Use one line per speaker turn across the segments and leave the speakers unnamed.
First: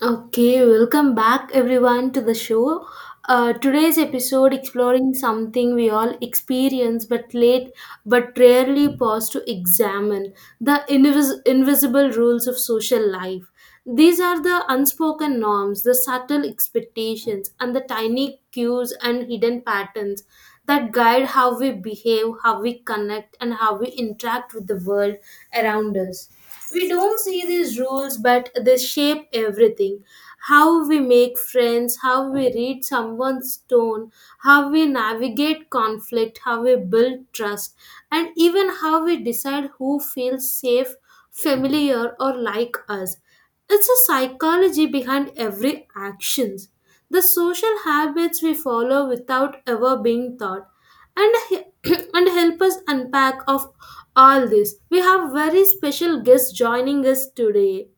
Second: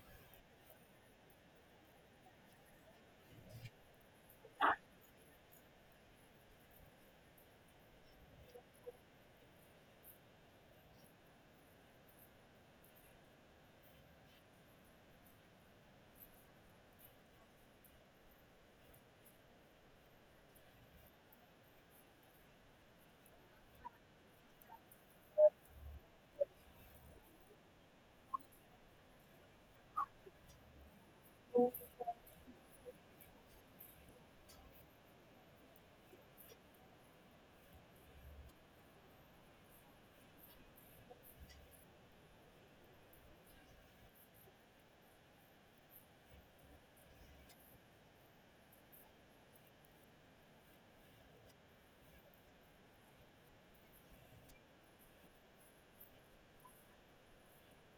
Okay, welcome back everyone to the show. Today's episode exploring something we all experience but late but rarely pause to examine the invisible rules of social life. These are the unspoken norms, the subtle expectations, and the tiny cues and hidden patterns that guide how we behave, how we connect, and how we interact with the world around us. We don't see these rules, but they shape everything. How we make friends, how we read someone's tone, how we navigate conflict, how we build trust, and even how we decide who feels safe, familiar, or like us. It's a psychology behind every actions. The social habits we follow without ever being taught and he- and help us unpack of all this, we have very special guest joining us today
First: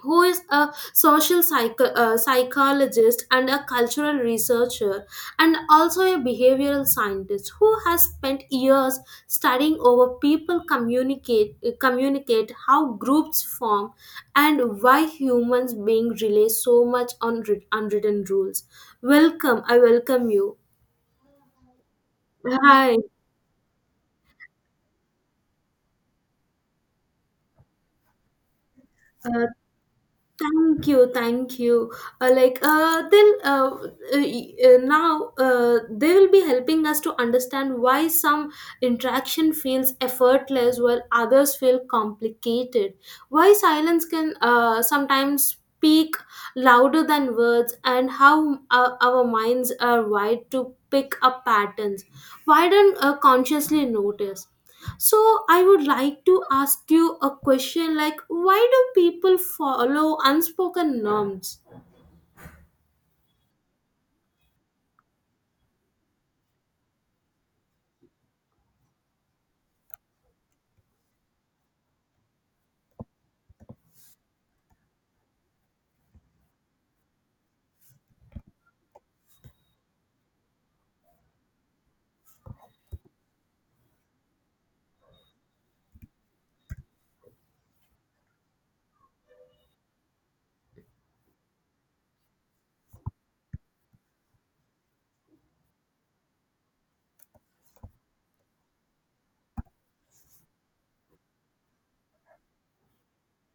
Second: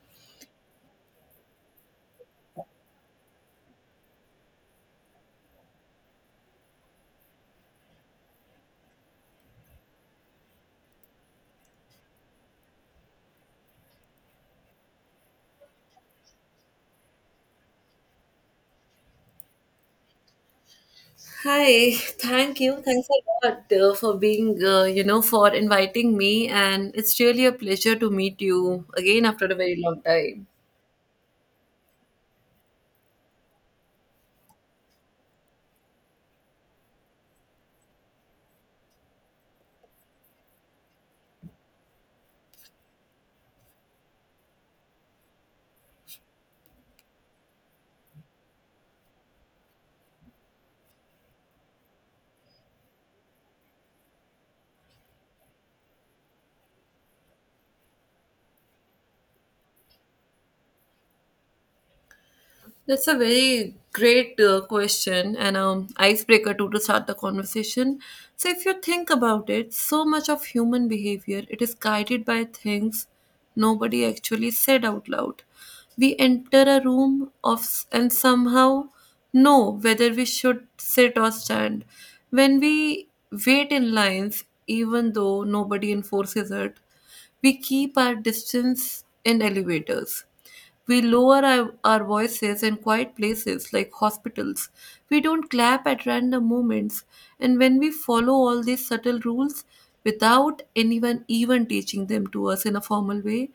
who is a psychologist and a cultural researcher and also a behavioral scientist who has spent years studying over people communicate, communicate how groups form and why humans being rely so much on unwritten rules. Welcome. I welcome you.
Hi, thank you.
Hi.
Thanks a lot for being, for inviting me. And it's really a pleasure to meet you again after a very long time.
Thank you, thank you. Like they'll now they will be helping us to understand why some interaction feels effortless while others feel complicated. Why silence can sometimes speak louder than words, and how our minds are wired to pick up patterns. Why don't consciously notice? So I would like to ask you a question, like, why do people follow unspoken norms?
That's a very great question and icebreaker too to start the conversation. So if you think about it, so much of human behavior it is guided by things nobody actually said out loud. We enter a room and somehow know whether we should sit or stand. When we wait in lines, even though nobody enforces it, we keep our distance in elevators. We lower our voices in quiet places like hospitals. We don't clap at random moments. And when we follow all these subtle rules without anyone even teaching them to us in a formal way,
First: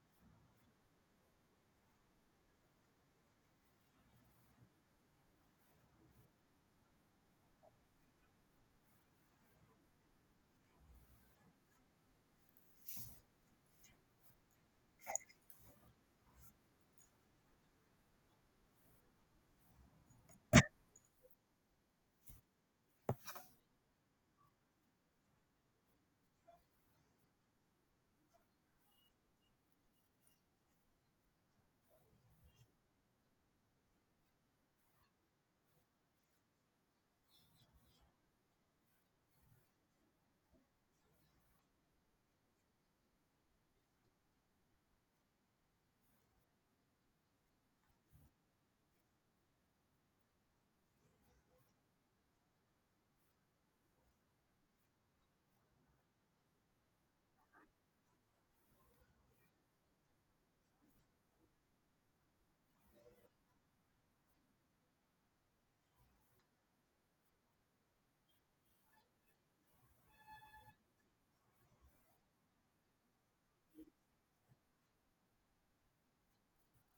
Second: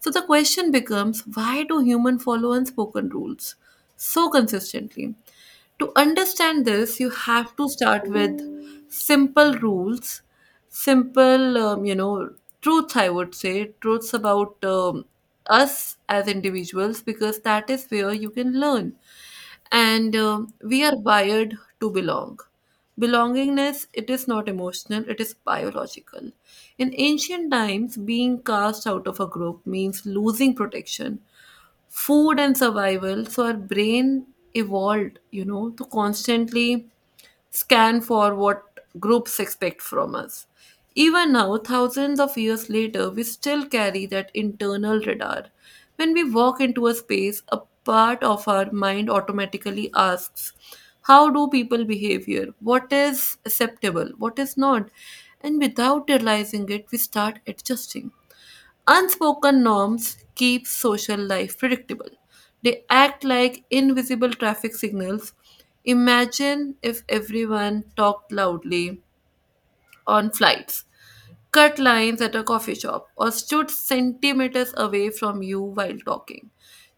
so the question becomes, why do humans follow unspoken rules so consistently? To understand this, you have to start with simple rules simple, truths, I would say, truths about us as individuals, because that is where you can learn. And we are wired to belong. Belongingness, it is not emotional, it is biological. In ancient times, being cast out of a group means losing protection, food, and survival. So our brain evolved, to constantly scan for what groups expect from us. Even now, thousands of years later, we still carry that internal radar. When we walk into a space, a part of our mind automatically asks, how do people behave here? What is acceptable? What is not? And without realizing it, we start adjusting. Unspoken norms keep social life predictable. They act like invisible traffic signals. Imagine if everyone talked loudly on flights, cut lines at a coffee shop, or stood centimeters away from you while talking.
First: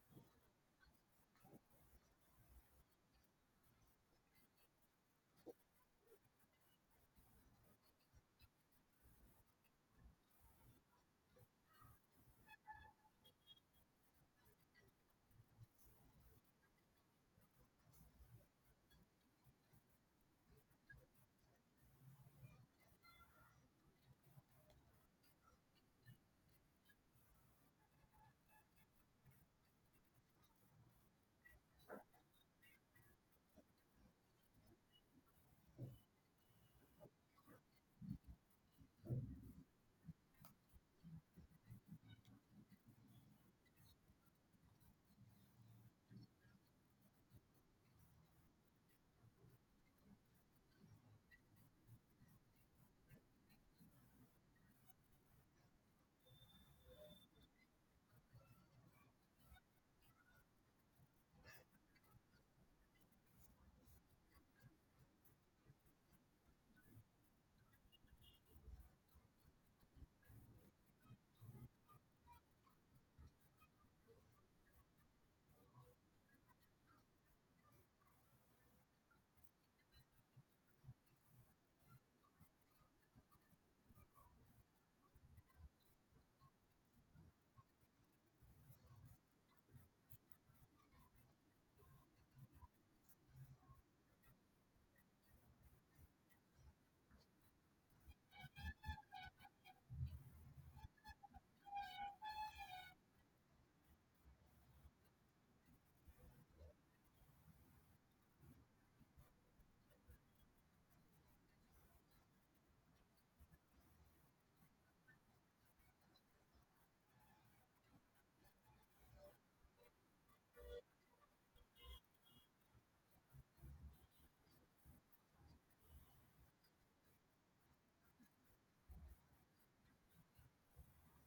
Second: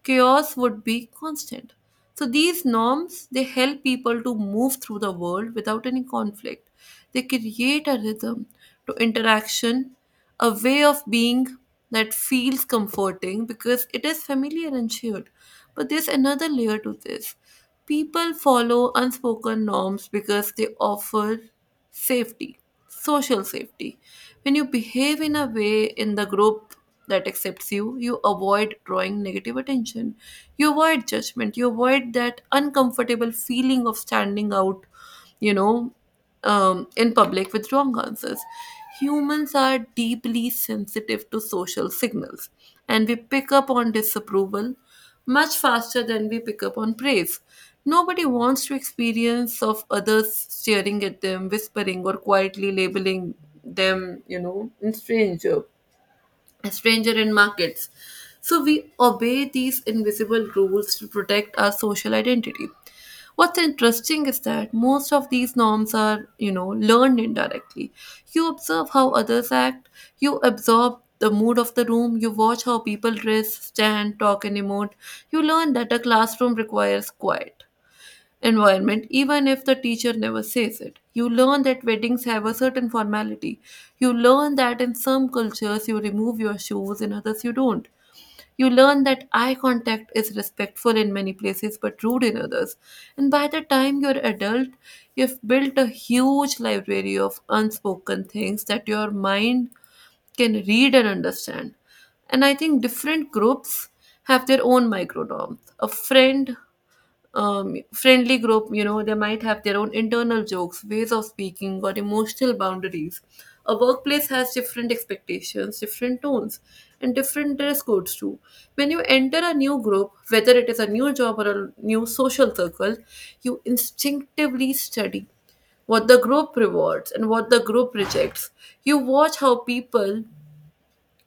Chaos would be constant. So these norms, they help people to move through the world without any conflict. They create a rhythm to interaction, a way of being that feels comforting because it is familiar and shared. But there's another layer to this. People follow unspoken norms because they offer safety, social safety. When you behave in a way in the group that accepts you, you avoid drawing negative attention, you avoid judgment, you avoid that uncomfortable feeling of standing out, you know in public with wrong answers. Humans are deeply sensitive to social signals, and we pick up on disapproval much faster than we pick up on praise. Nobody wants to experience of others staring at them, whispering, or quietly labeling them, a stranger in markets. So we obey these invisible rules to protect our social identity. What's interesting is that most of these norms are, learned indirectly. You observe how others act, you absorb the mood of the room, you watch how people dress, stand, talk, and emote. You learn that a classroom requires quiet environment, even if the teacher never says it. You learn that weddings have a certain formality. You learn that in some cultures you remove your shoes, in others you don't. You learn that eye contact is respectful in many places but rude in others. And by the time you're adult, you've built a huge library of unspoken things that your mind can read and understand. And I think different groups have their own micro norms. A friendly group, they might have their own internal jokes, ways of speaking, or emotional boundaries. A workplace has different expectations, different tones, and different dress codes too. When you enter a new group, whether it is a new job or a new social circle, you instinctively study what the group rewards and what the group rejects. You watch how people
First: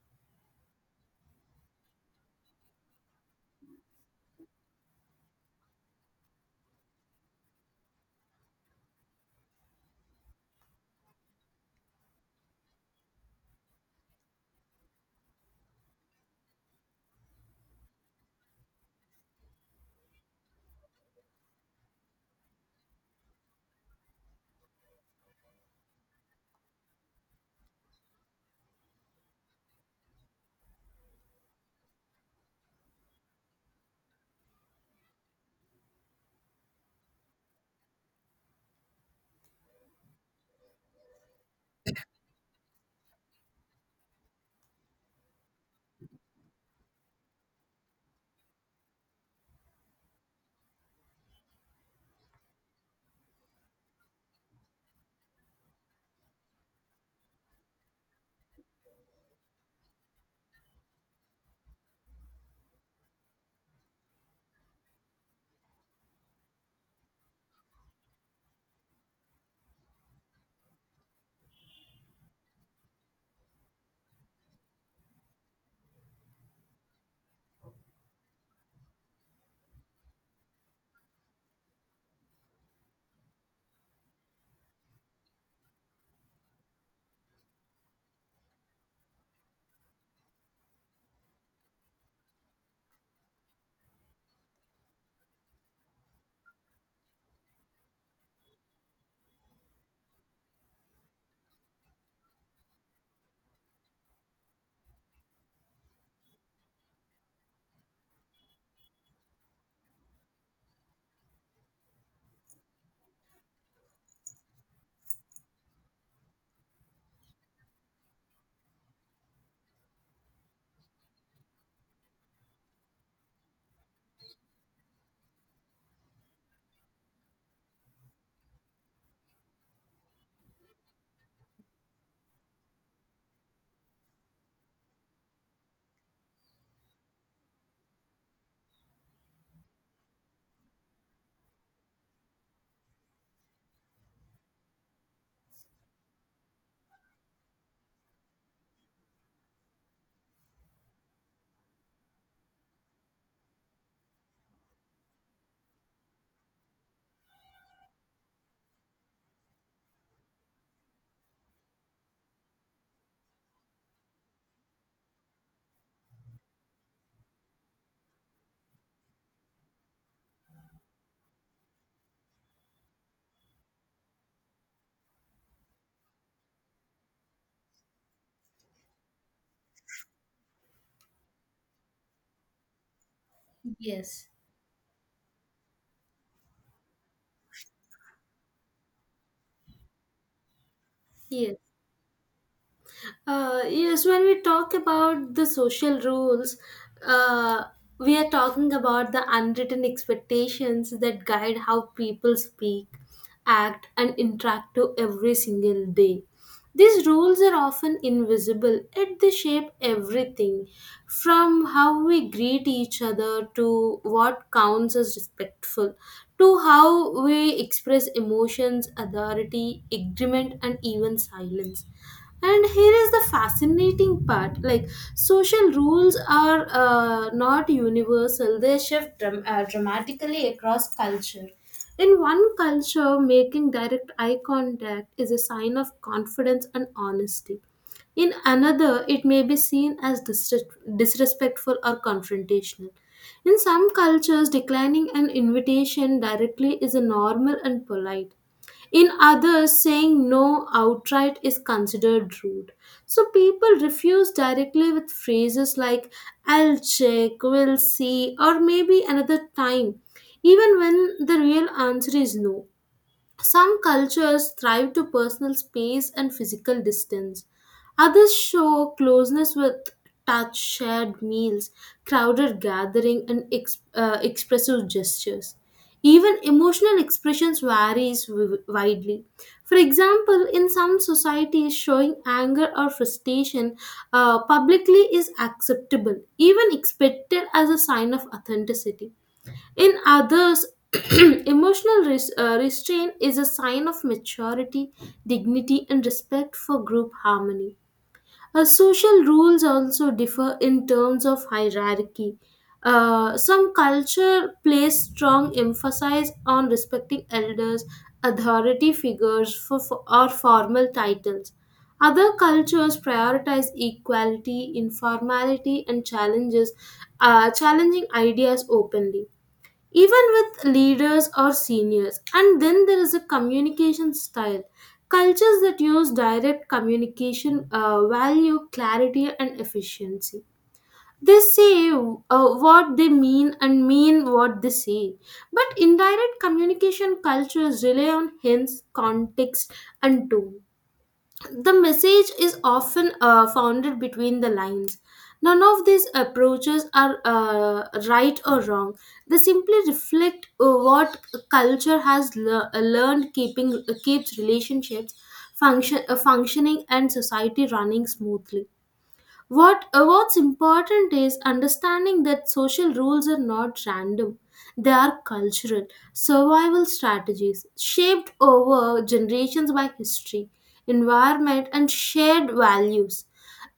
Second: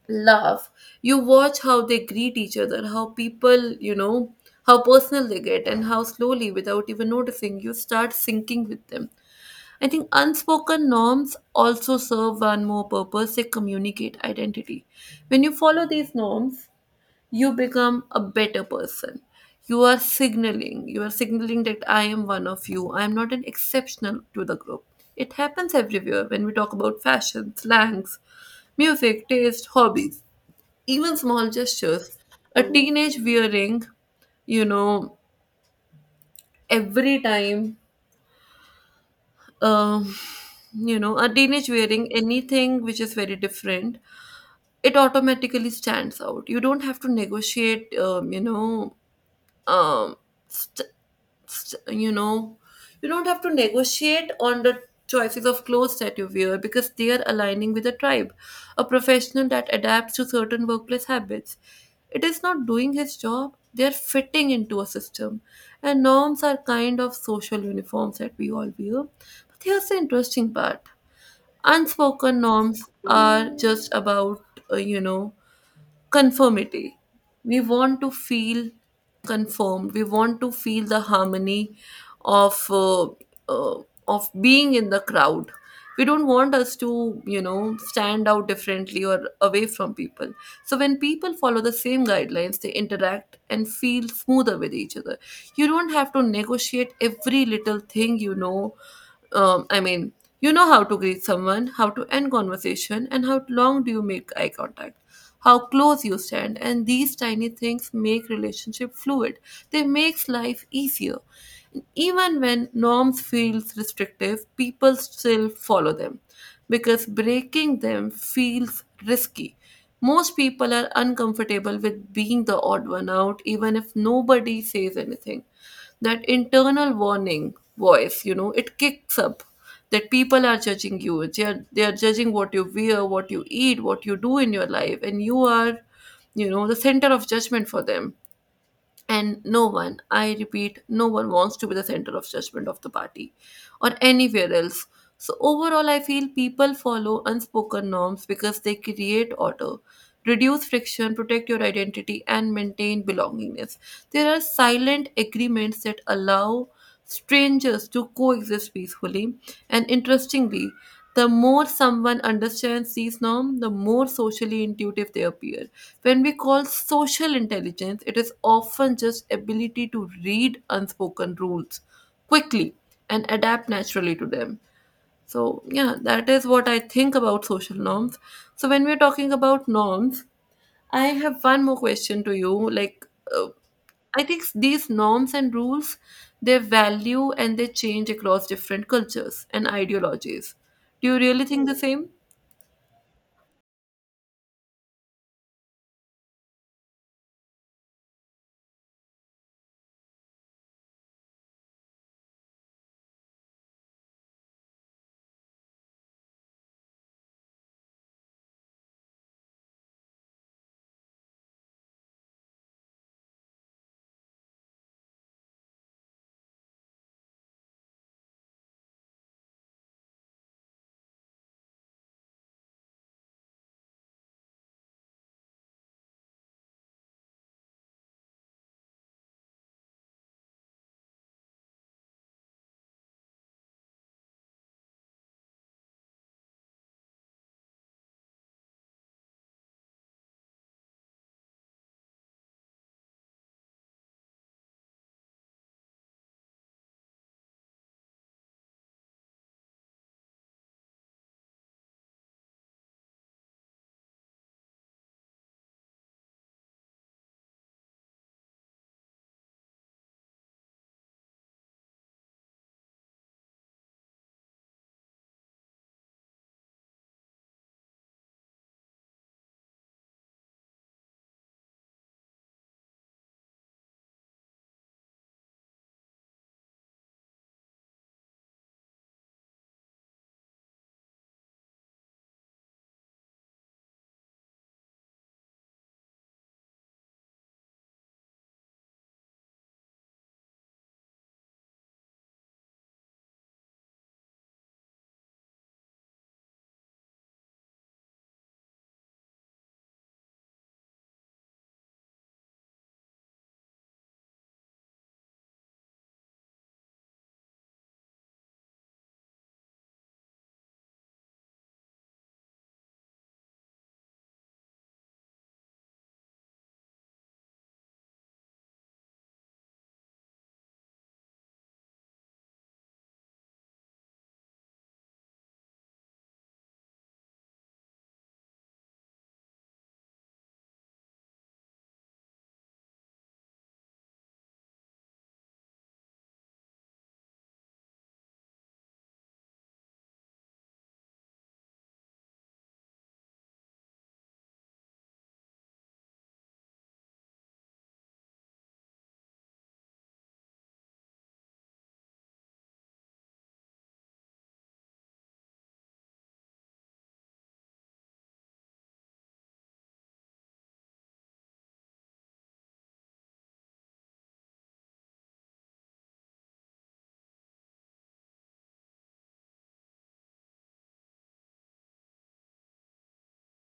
laugh, you watch how they greet each other, how people, how personal they get, and how slowly, without even noticing, you start syncing with them. I think unspoken norms also serve one more purpose: they communicate identity. When you follow these norms, you become a better person. You are signaling that I am one of you, I am not an exceptional to the group. It happens everywhere when we talk about fashion, slangs, music taste, hobbies, even small gestures. A teenage wearing you know every time um you know a teenage wearing anything which is very different, it automatically stands out. You don't have to negotiate um st- you know you don't have to negotiate on the choices of clothes that you wear because they are aligning with a tribe. A professional that adapts to certain workplace habits, it is not doing his job, they are fitting into a system. And norms are kind of social uniforms that we all wear. But here's the interesting part: unspoken norms are just about uh, you know conformity. We want to feel conformed. We want to feel the harmony of uh, uh, of being in the crowd. We don't want us to, stand out differently or away from people. So when people follow the same guidelines, they interact and feel smoother with each other. You don't have to negotiate every little thing, I mean, you know how to greet someone, how to end conversation, and how long do you make eye contact, how close you stand, and these tiny things make relationship fluid. They makes life easier. Even when norms feels restrictive, people still follow them because breaking them feels risky. Most people are uncomfortable with being the odd one out, even if nobody says anything. That internal warning voice, it kicks up that people are judging you, they are judging what you wear, what you eat, what you do in your life, and you are, the center of judgment for them. And no one, I repeat, no one wants to be the center of judgment of the party or anywhere else. So, overall, I feel people follow unspoken norms because they create order, reduce friction, protect your identity, and maintain belongingness. There are silent agreements that allow strangers to coexist peacefully, and interestingly, the more someone understands these norms, the more socially intuitive they appear. When we call social intelligence, it is often just ability to read unspoken rules quickly and adapt naturally to them. So, yeah, that is what I think about social norms. So, when we're talking about norms, I have one more question to you. Like, uh, I
Yes.
think these norms and rules, they value and they change across different cultures and ideologies. Do you really
Yes.
think the same?
Yes, when we talk about the social rules, uh, we are talking about the unwritten expectations that guide how people speak, act, and interact to every single day. These rules are often invisible, yet they shape everything from how we greet each other to what counts as respectful, to how we express emotions, authority, agreement, and even silence. And here is the fascinating part, like, social rules are not universal. They shift dramatically across culture. In one culture, making direct eye contact is a sign of confidence and honesty. In another, it may be seen as disrespectful or confrontational. In some cultures, declining an invitation directly is a normal and polite. In others, saying no outright is considered rude. So people refuse directly with phrases like I'll check, we'll see, or maybe another time, even when the real answer is no. Some cultures thrive to personal space and physical distance. Others show closeness with touch, shared meals, crowded gathering, and expressive gestures. Even emotional expressions varies widely. For example, in some societies, showing anger or frustration publicly is acceptable, even expected as a sign of authenticity. In others, emotional restraint is a sign of maturity, dignity, and respect for group harmony. Social rules also differ in terms of hierarchy. Some culture place strong emphasis on respecting elders, authority figures, or formal titles. Other cultures prioritize equality, informality, and challenging ideas openly, even with leaders or seniors. And then there is a communication style. Cultures that use direct communication value clarity and efficiency. They say what they mean and mean what they say. But indirect communication cultures rely on hints, context, and tone. The message is often founded between the lines. None of these approaches are right or wrong. They simply reflect what culture has learned keeping keeps relationships functioning and society running smoothly. What what's important is understanding that social rules are not random. They are cultural survival strategies shaped over generations by history, environment, and shared values.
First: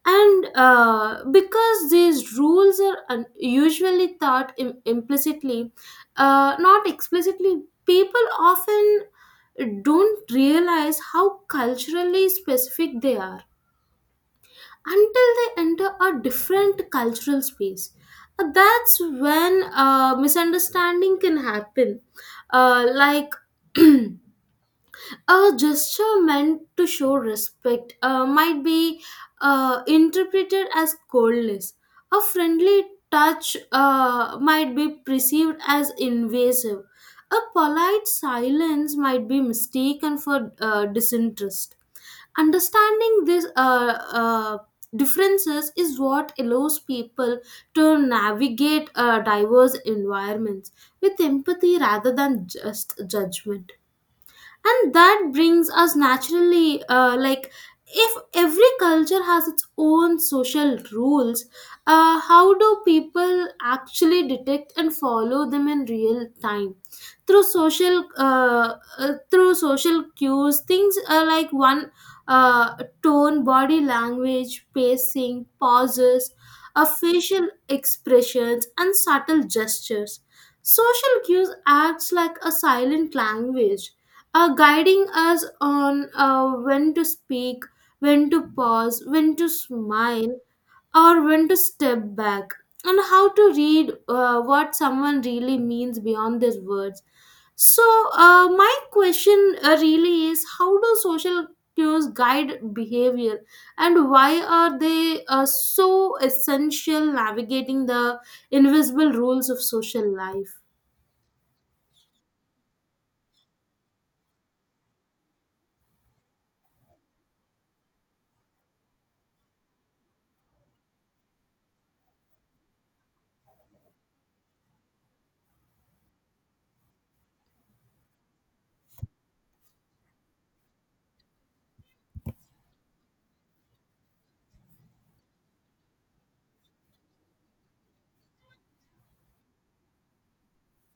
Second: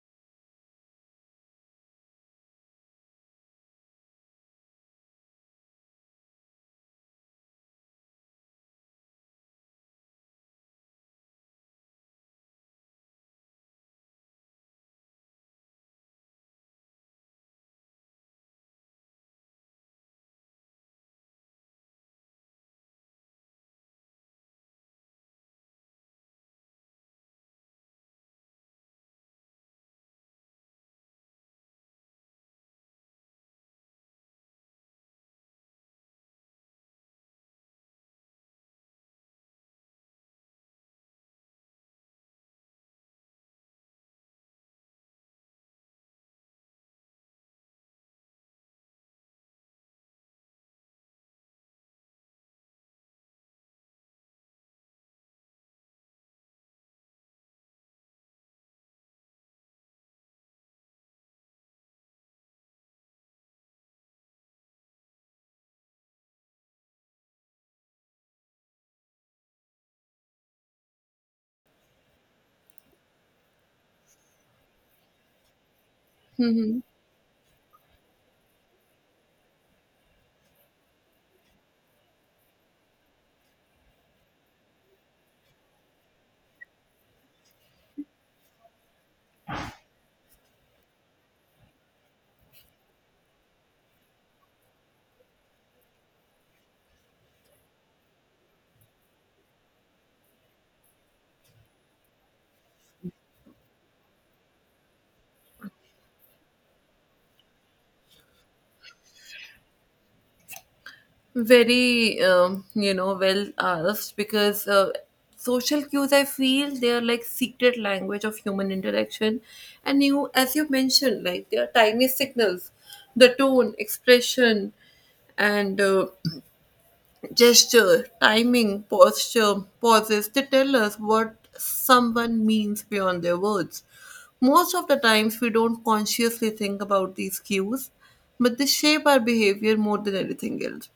And because these rules are usually taught implicitly, not explicitly, people often don't realize how culturally specific they are until they enter a different cultural space. That's when misunderstanding can happen. Like, a gesture meant to show respect might be interpreted as coldness. A friendly touch might be perceived as invasive. A polite silence might be mistaken for disinterest. Understanding these differences is what allows people to navigate diverse environments with empathy rather than just judgment. And that brings us naturally, like, if every culture has its own social rules, how do people actually detect and follow them in real time? Through social through social cues, things like one uh, tone, body language, pacing, pauses,
Hmm.
facial expressions, and subtle gestures. Social cues acts like a silent language, are guiding us on when to speak, when to pause, when to smile, or when to step back, and how to read what someone really means beyond their words. So, my question really is, how do social cues guide behavior, and why are they so essential navigating the invisible rules of social life?
Very, well asked because social cues, I feel, they are like secret language of human interaction. And you, as you mentioned, like they are tiny signals, the tone, expression, and gesture, timing, posture, pauses, they tell us what someone means beyond their words. Most of the times, we don't consciously think about these cues, but they shape our behavior more than anything else.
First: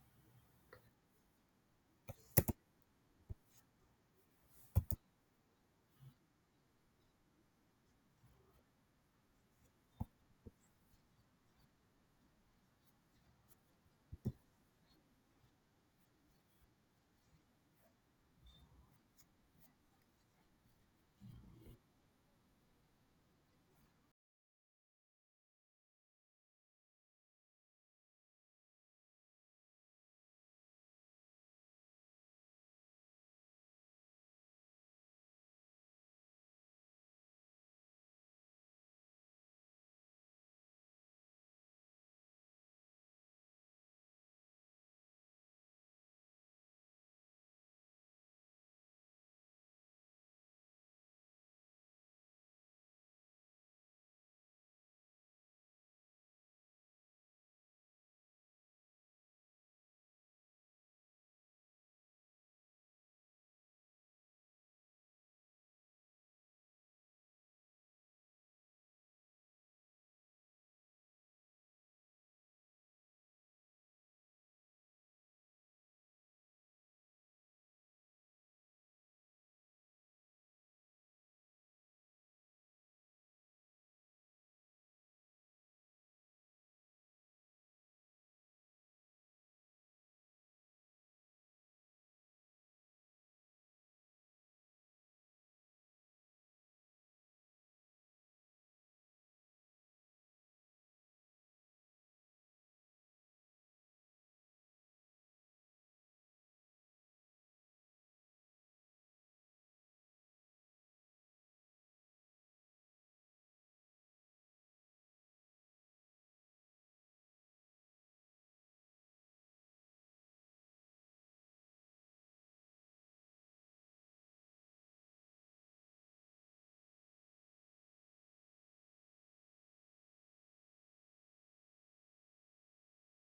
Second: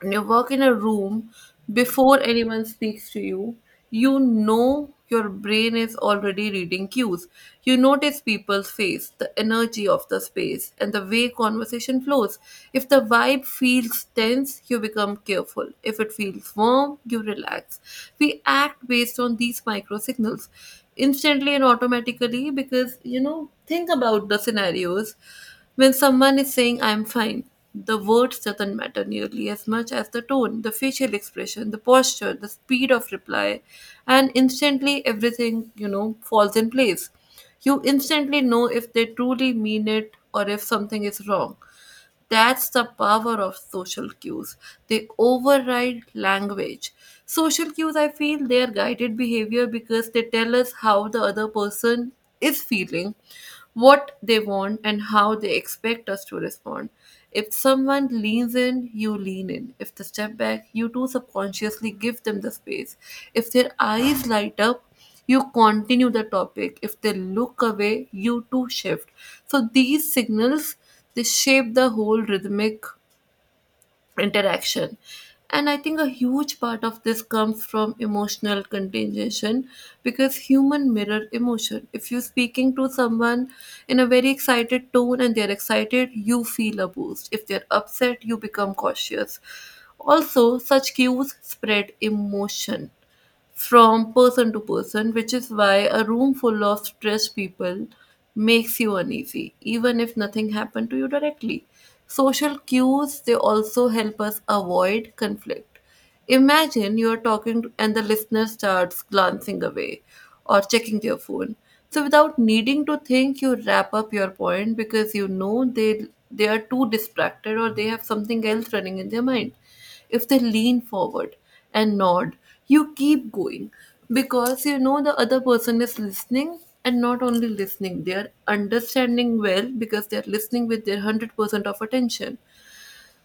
When you work in a room, before anyone speaks to you, you know your brain is already reading cues. You notice people's face, the energy of the space, and the way conversation flows. If the vibe feels tense, you become careful. If it feels warm, you relax. We act based on these micro signals instantly and automatically because, think about the scenarios when someone is saying I'm fine. The words doesn't matter nearly as much as the tone, the facial expression, the posture, the speed of reply, and instantly everything, falls in place. You instantly know if they truly mean it or if something is wrong. That's the power of social cues. They override language. Social cues, I feel, they are guided behavior because they tell us how the other person is feeling, what they want, and how they expect us to respond. If someone leans in, you lean in. If they step back, you too subconsciously give them the space. If their eyes light up, you continue the topic. If they look away, you too shift. So these signals, they shape the whole rhythmic interaction. And I think a huge part of this comes from emotional contagion because human mirror emotion. If you're speaking to someone in a very excited tone and they're excited, you feel a boost. If they're upset, you become cautious. Also, such cues spread emotion from person to person, which is why a room full of stressed people makes you uneasy, even if nothing happened to you directly. Social cues, they also help us avoid conflict. Imagine you are talking and the listener starts glancing away or checking their phone. So without needing to think, you wrap up your point because you know they are too distracted or they have something else running in their mind. If they lean forward and nod, you keep going because you know the other person is listening, and not only listening, they are understanding well because they are listening with their 100% of attention.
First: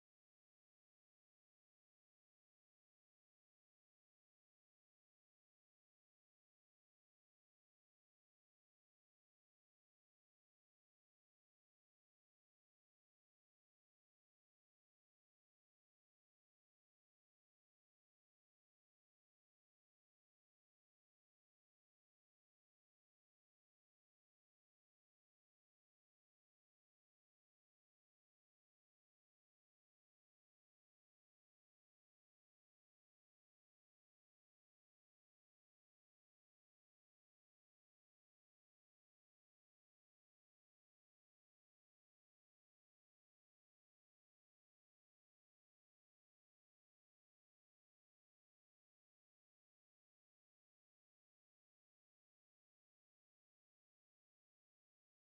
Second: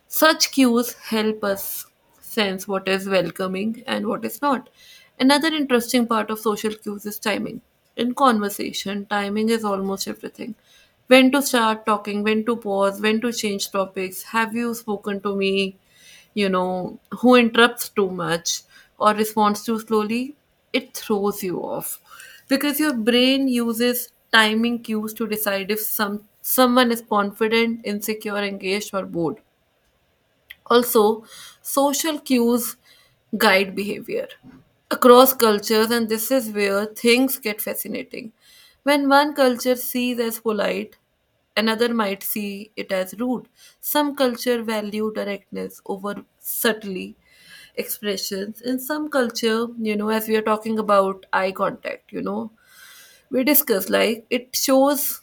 Such cues help us sense what is welcoming and what is not. Another interesting part of social cues is timing. In conversation, timing is almost everything. When to start talking, when to pause, when to change topics. Have you spoken to me, you know, who interrupts too much or responds too slowly? It throws you off because your brain uses timing cues to decide if someone is confident, insecure, engaged, or bored. Also, social cues guide behavior across cultures, and this is where things get fascinating. When one culture sees as polite, another might see it as rude. Some culture value directness over subtly expressions. In some culture, you know, as we are talking about eye contact, you know, we discuss like it shows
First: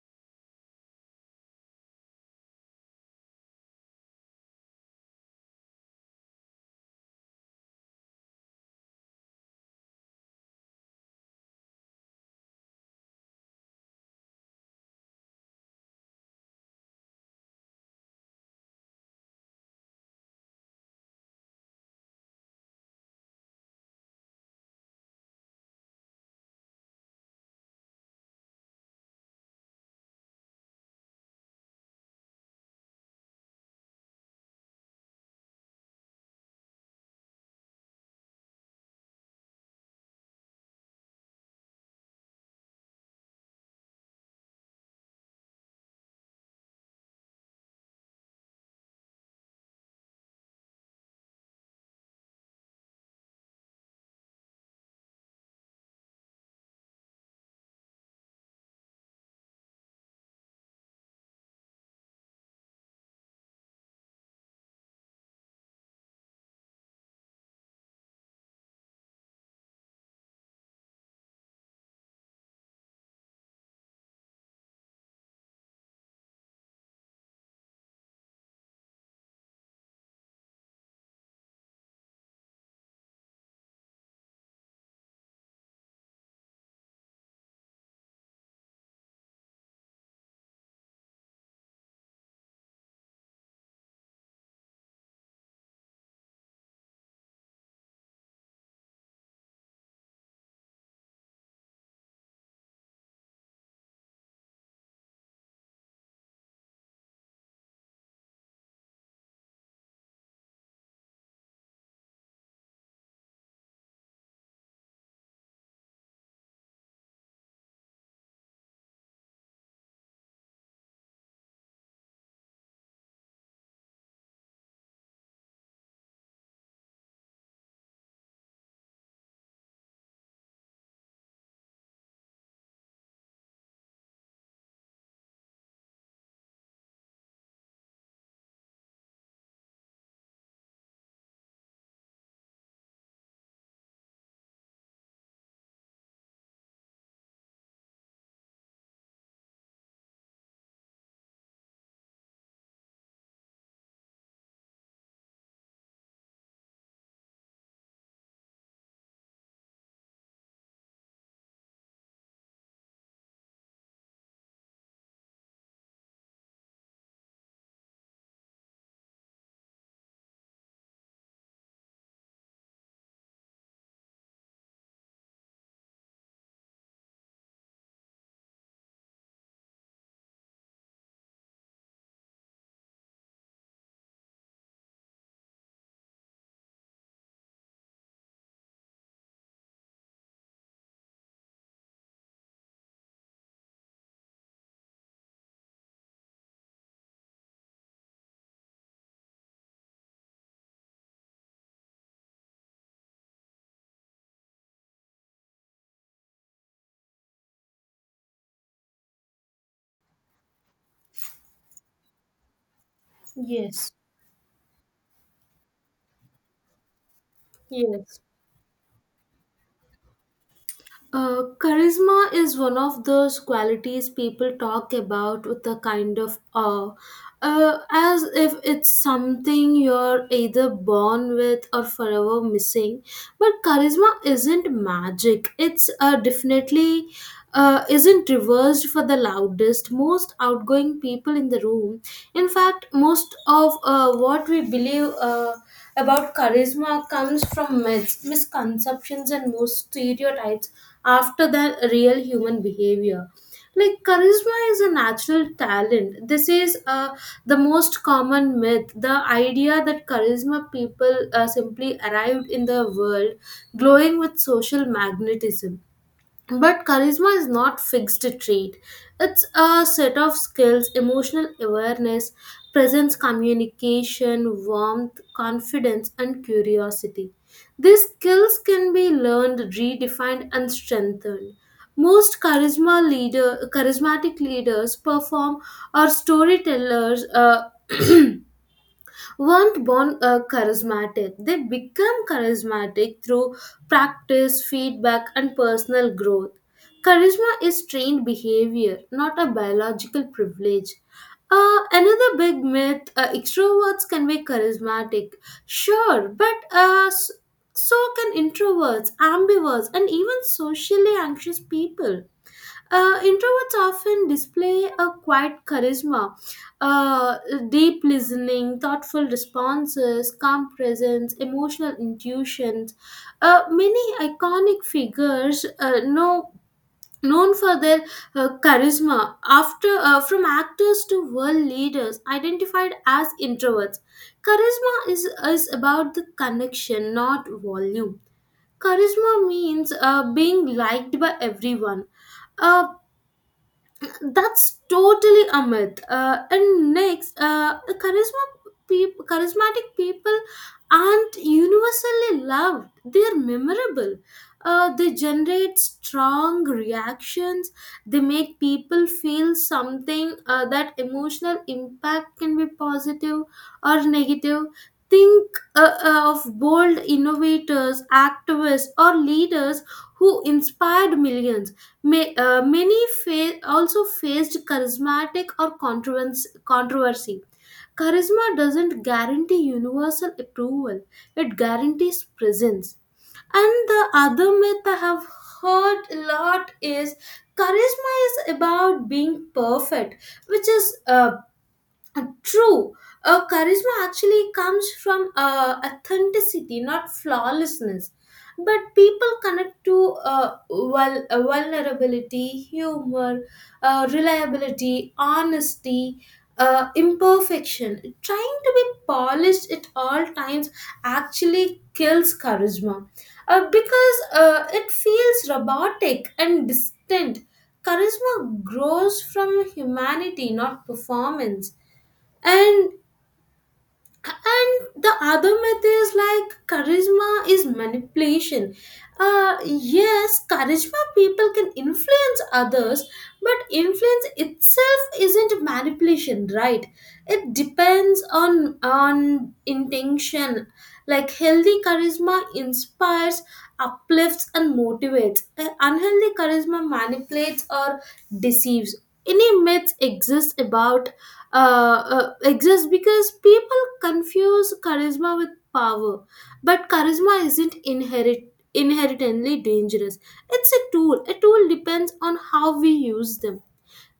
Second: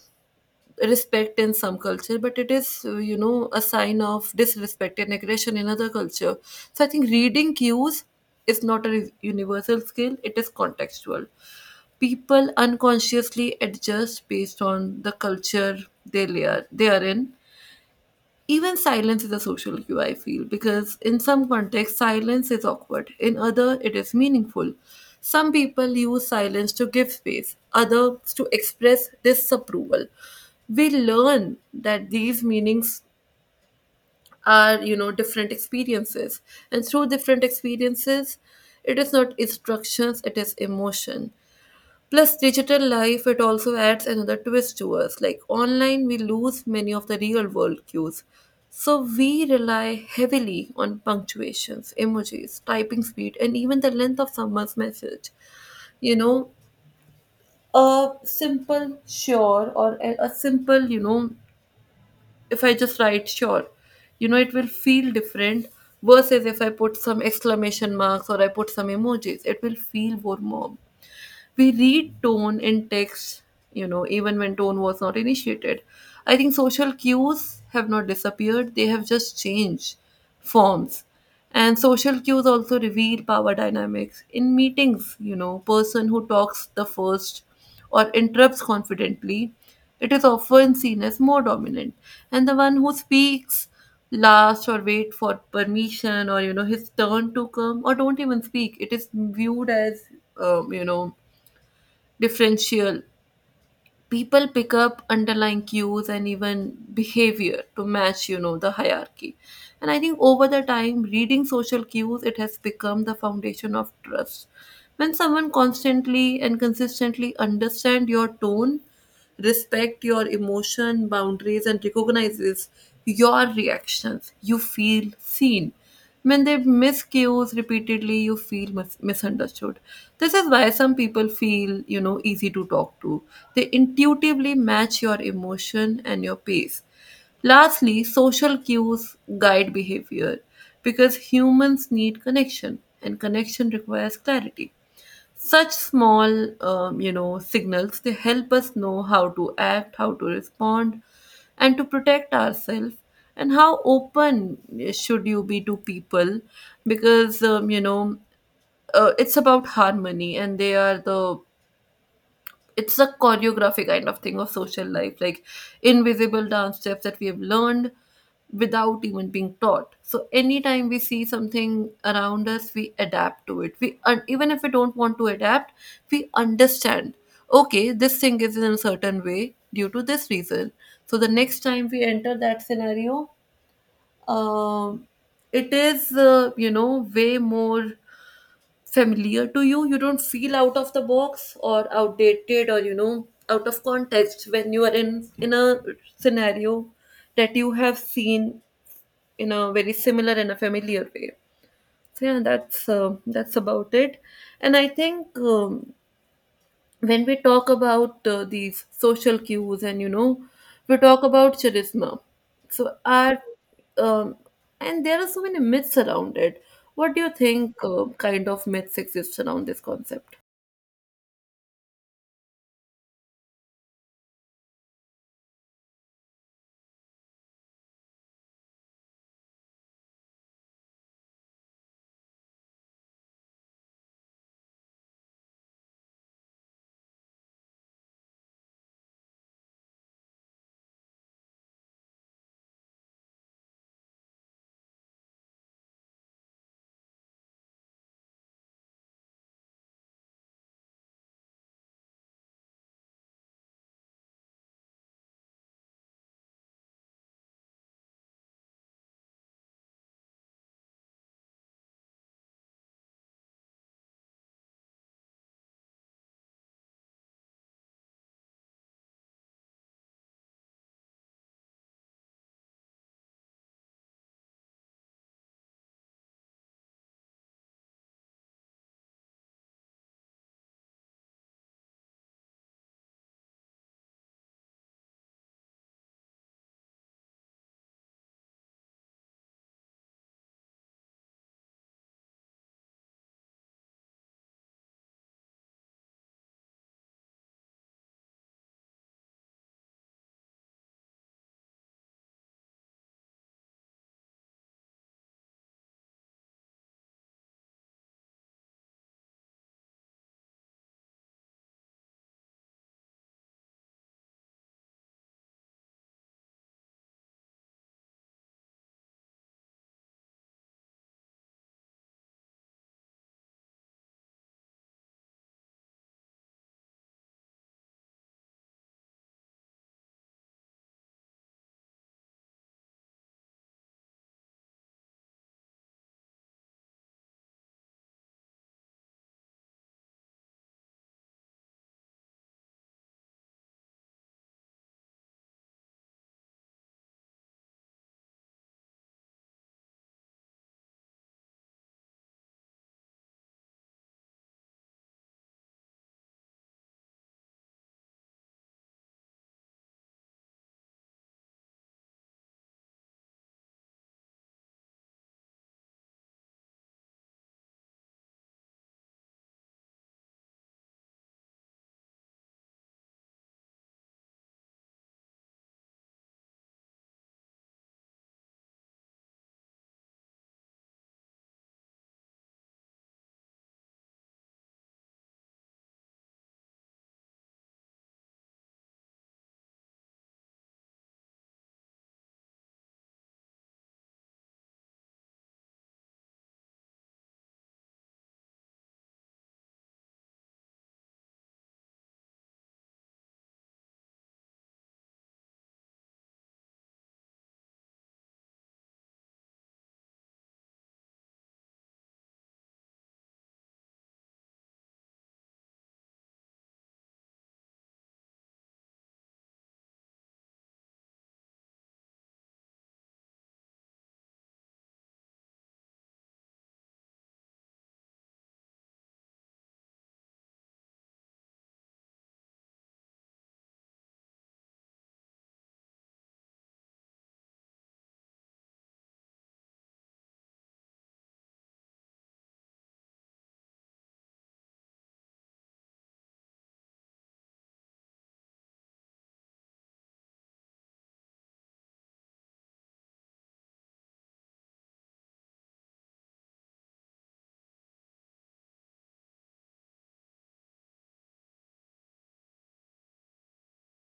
respect in some culture, but it is you know, a sign of disrespect and aggression in other culture. So I think reading cues is not a universal skill, it is contextual. People unconsciously adjust based on the culture they are in. Even silence is a social cue, I feel, because in some contexts, silence is awkward. In other, it is meaningful. Some people use silence to give space, others to express disapproval. We learn that these meanings are, you know, different experiences. And through different experiences, it is not instructions, it is emotion. Plus, digital life, it also adds another twist to us. Like online, we lose many of the real world cues. So we rely heavily on punctuations, emojis, typing speed, and even the length of someone's message. You know, a simple sure or a simple, you know, if I just write sure, you know, it will feel different versus if I put some exclamation marks or I put some emojis. It will feel more, more, we read tone in text, you know, even when tone was not initiated. I think social cues have not disappeared, they have just changed forms. And social cues also reveal power dynamics in meetings. You know, person who talks the first or interrupts confidently, it is often seen as more dominant, and the one who speaks last or wait for permission or, you know, his turn to come or don't even speak, it is viewed as you know, differential. People pick up underlying cues and even behavior to match, you know, the hierarchy. And I think over the time, reading social cues, it has become the foundation of trust. When someone constantly and consistently understand your tone, respect your emotion boundaries, and recognizes your reactions, you feel seen. When they miss cues repeatedly, you feel misunderstood. This is why some people feel, you know, easy to talk to. They intuitively match your emotion and your pace. Lastly, social cues guide behavior because humans need connection and connection requires clarity. Such small, you know, signals, they help us know how to act, how to respond, and to protect ourselves. And how open should you be to people? Because you know, it's about harmony, and they are the, it's a choreography kind of thing of social life, like invisible dance steps that we have learned without even being taught. So anytime we see something around us, we adapt to it, we, and even if we don't want to adapt, we understand, okay, this thing is in a certain way due to this reason. So the next time we enter that scenario, um it is you know, way more familiar to you. You don't feel out of the box or outdated or, you know, out of context when you are in a scenario that you have seen in a very similar and a familiar way. So yeah, that's about it. And I think when we talk about these social cues and, you know, we talk about charisma, so our
Yes.
um, and there are so many myths around it. What do you think
Yes.
kind of myths exist around this concept?
Charisma is one of those qualities people talk about with a kind of awe, as if it's something you're either born with or forever missing. But charisma isn't magic. It's definitely isn't reversed for the loudest, most outgoing people in the room. In fact, most of what we believe about charisma comes from myths, misconceptions, and most stereotypes after the real human behavior. Like, charisma is a natural talent. This is the most common myth, the idea that charisma people simply arrived in the world glowing with social magnetism. But charisma is not fixed trait. It's a set of skills, emotional awareness, presence, communication, warmth, confidence, and curiosity. These skills can be learned, redefined, and strengthened. Most charismatic leaders perform or storytellers weren't born charismatic. They become charismatic through practice, feedback, and personal growth. Charisma is trained behavior, not a biological privilege. Another big myth, extroverts can be charismatic. Sure, but so can introverts, ambiverts, and even socially anxious people. Introverts often display a quiet charisma, uh, deep listening, thoughtful responses, calm presence, emotional intuitions. Many iconic figures known for their charisma after, from actors to world leaders, identified as introverts. Charisma is about the connection, not volume. Charisma means being liked by everyone. uh, that's totally a myth. And next, charismatic people aren't universally loved. They're memorable. They generate strong reactions. They make people feel something. That emotional impact can be positive or negative. Think of bold innovators, activists, or leaders who inspired millions. May, many also faced charismatic or controversy. Charisma doesn't guarantee universal approval, it guarantees presence. And the other myth I have heard a lot is charisma is about being perfect, which is true. Charisma actually comes from authenticity, not flawlessness. But people connect to vulnerability, humor, reliability, honesty, imperfection. Trying to be polished at all times actually kills charisma because it feels robotic and distant. Charisma grows from humanity, not performance. and and the other myth is, like, charisma is manipulation. Yes, charisma people can influence others, but influence itself isn't manipulation, right? It depends on intention. Like, healthy charisma inspires, uplifts, and motivates. Unhealthy charisma manipulates or deceives. Any myths exist about exists because people confuse charisma with power. But charisma isn't inherit inherently dangerous. It's a tool. A tool depends on how we use them.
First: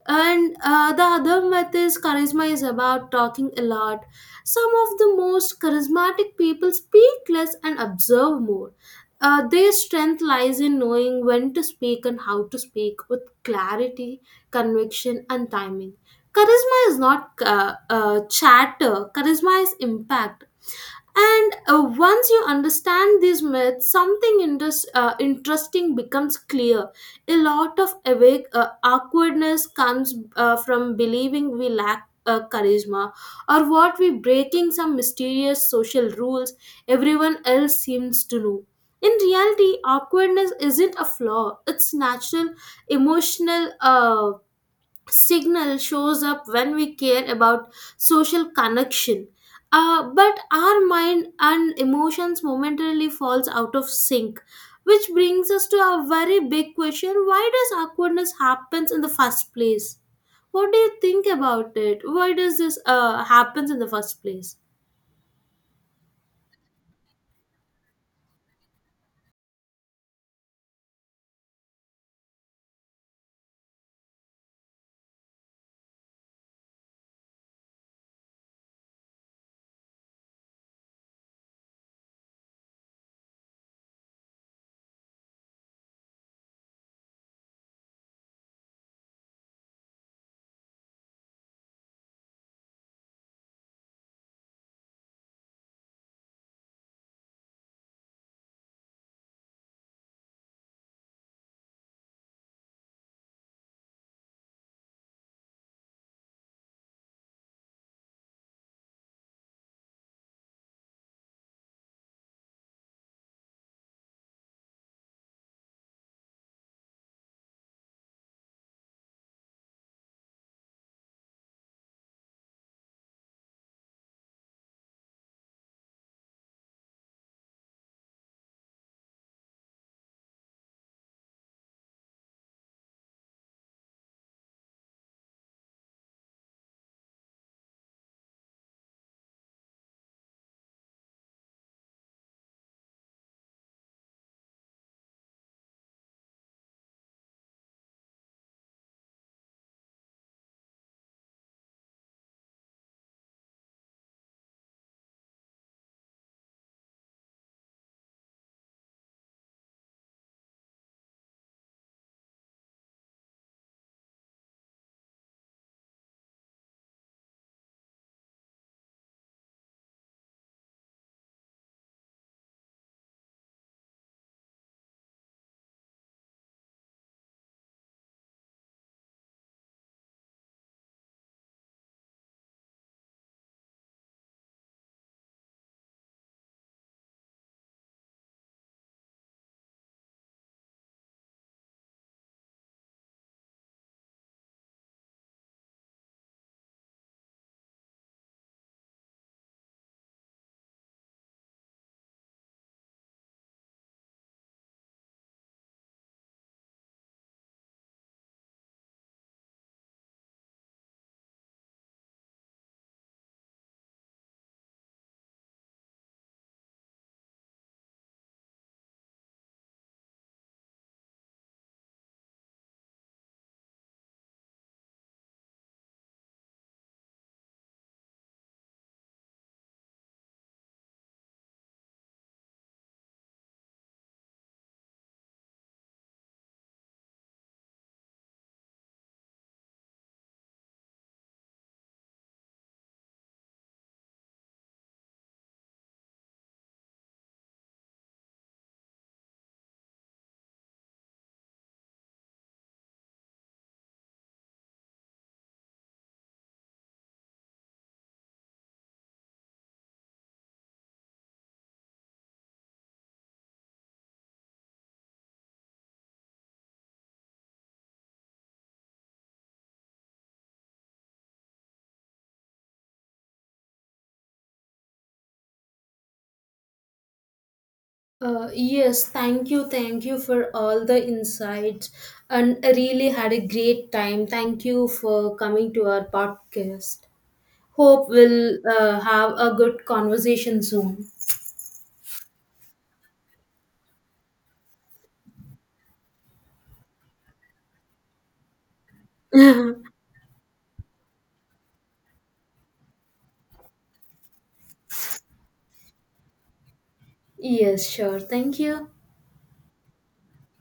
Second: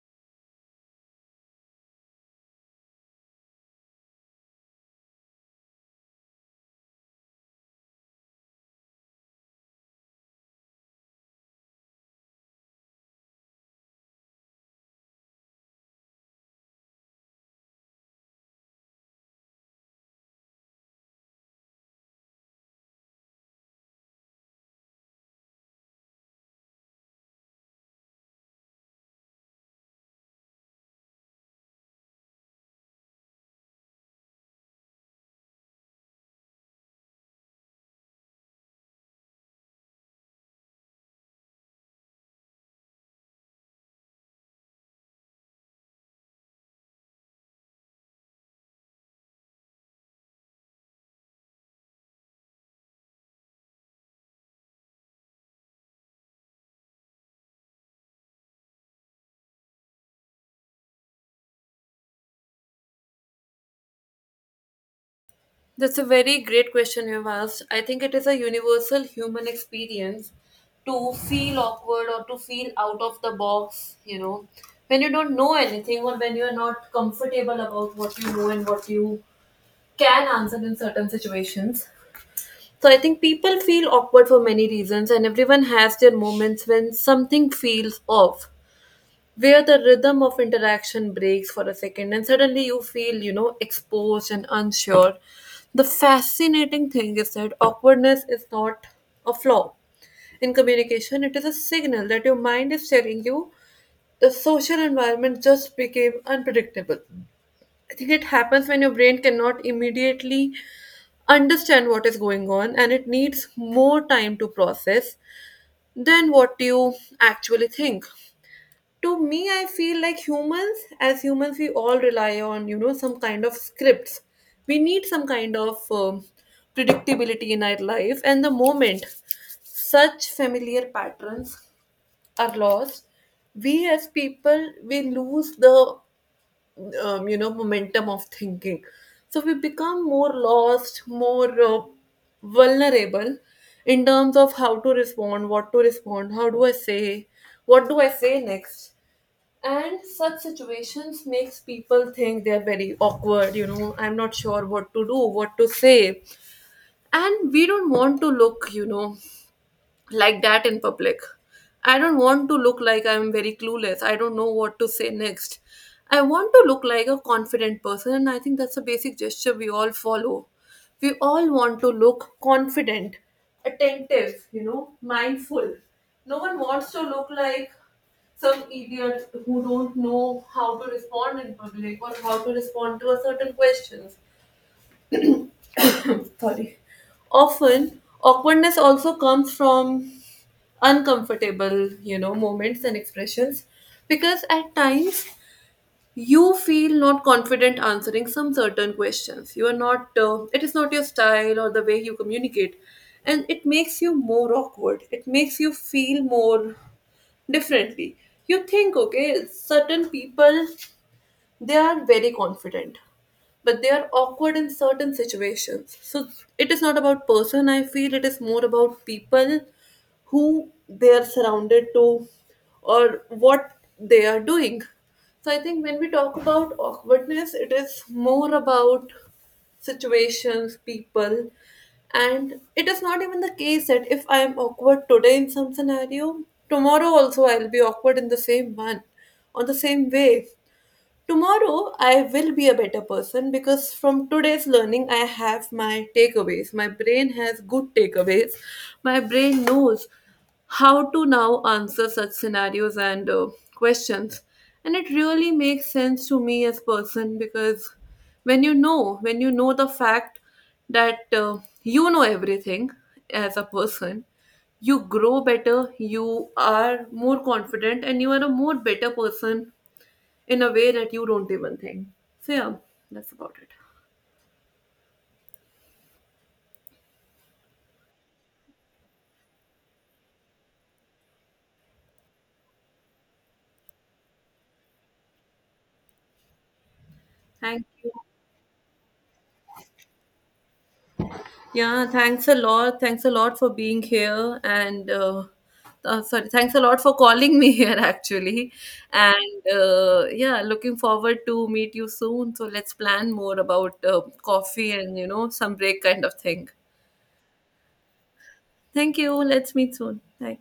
And the other myth is charisma is about talking a lot. Some of the most charismatic people speak less and observe more. Their strength lies in knowing when to speak and how to speak with clarity, conviction, and timing. Charisma is not chatter, charisma is impact. And once you understand these myths, something interesting becomes clear. A lot of awake awkwardness comes from believing we lack charisma, or what we breaking some mysterious social rules everyone else seems to know. In reality, awkwardness isn't a flaw. It's natural, emotional. Signal shows up when we care about social connection, but our mind and emotions momentarily falls out of sync, which brings us to a very big question: why does awkwardness happens in the first place? What do you think about it? Why does this happens in the first place?
That's a very great question you've asked. I think it is a universal human experience to feel awkward or to feel out of the box, you know, when you don't know anything or when you're not comfortable about what you know and what you can answer in certain situations. So I think people feel awkward for many reasons, and everyone has their moments when something feels off, where the rhythm of interaction breaks for a second and suddenly you feel, you know, exposed and unsure. The fascinating thing is that awkwardness is not a flaw in communication, it is a signal that your mind is telling you the social environment just became unpredictable. I think it happens when your brain cannot immediately understand what is going on, and it needs more time to process than what you actually think. To me, I feel like humans, as humans, we all rely on, you know, some kind of scripts. We need some kind of predictability in our life, and the moment such familiar patterns are lost, we as people, we lose the you know, momentum of thinking. So we become more lost, more vulnerable in terms of how to respond, what to respond, how do I say, what do I say next. And such situations makes people think they're very awkward, you know, I'm not sure what to do, what to say. And we don't want to look, you know, like that in public. I don't want to look like I'm very clueless. I don't know what to say next. I want to look like a confident person, and I think that's a basic gesture we all follow. We all want to look confident, attentive, you know, mindful. No one wants to look like some idiot who don't know how to respond in public or how to respond to a certain questions, sorry. Often, awkwardness also comes from uncomfortable, you know, moments and expressions, because at times you feel not confident answering some certain questions. You are not, it is not your style or the way you communicate, and it makes you more awkward. It makes you feel more differently. You think, okay, certain people, they are very confident, but they are awkward in certain situations. So it is not about person, I feel, it is more about people who they are surrounded to or what they are doing. So I think when we talk about awkwardness, it is more about situations, people, and it is not even the case that if I am awkward today in some scenario, tomorrow also I'll be awkward in the same one or the same way. Tomorrow, I will be a better person because from today's learning, I have my takeaways. My brain has good takeaways. My brain knows how to now answer such scenarios and questions. And it really makes sense to me as person, because when you know the fact that you know everything as a person, you grow better, you are more confident, and you are a more better person in a way that you don't even think. So yeah, that's about it.
Uh, yes, thank you for all the insights, and I really had a great time. Thank you for coming to our podcast.
Thank
Hope
you.
we'll have a good conversation soon.
Yeah, thanks a lot. Thanks a lot for being here and sorry, Thanks a lot for calling me here actually. And yeah, looking forward to meet you soon. So let's plan more about coffee and, you know, some break kind of thing.
Yes, sure. Thank you.
Thank you. Let's meet soon. Bye.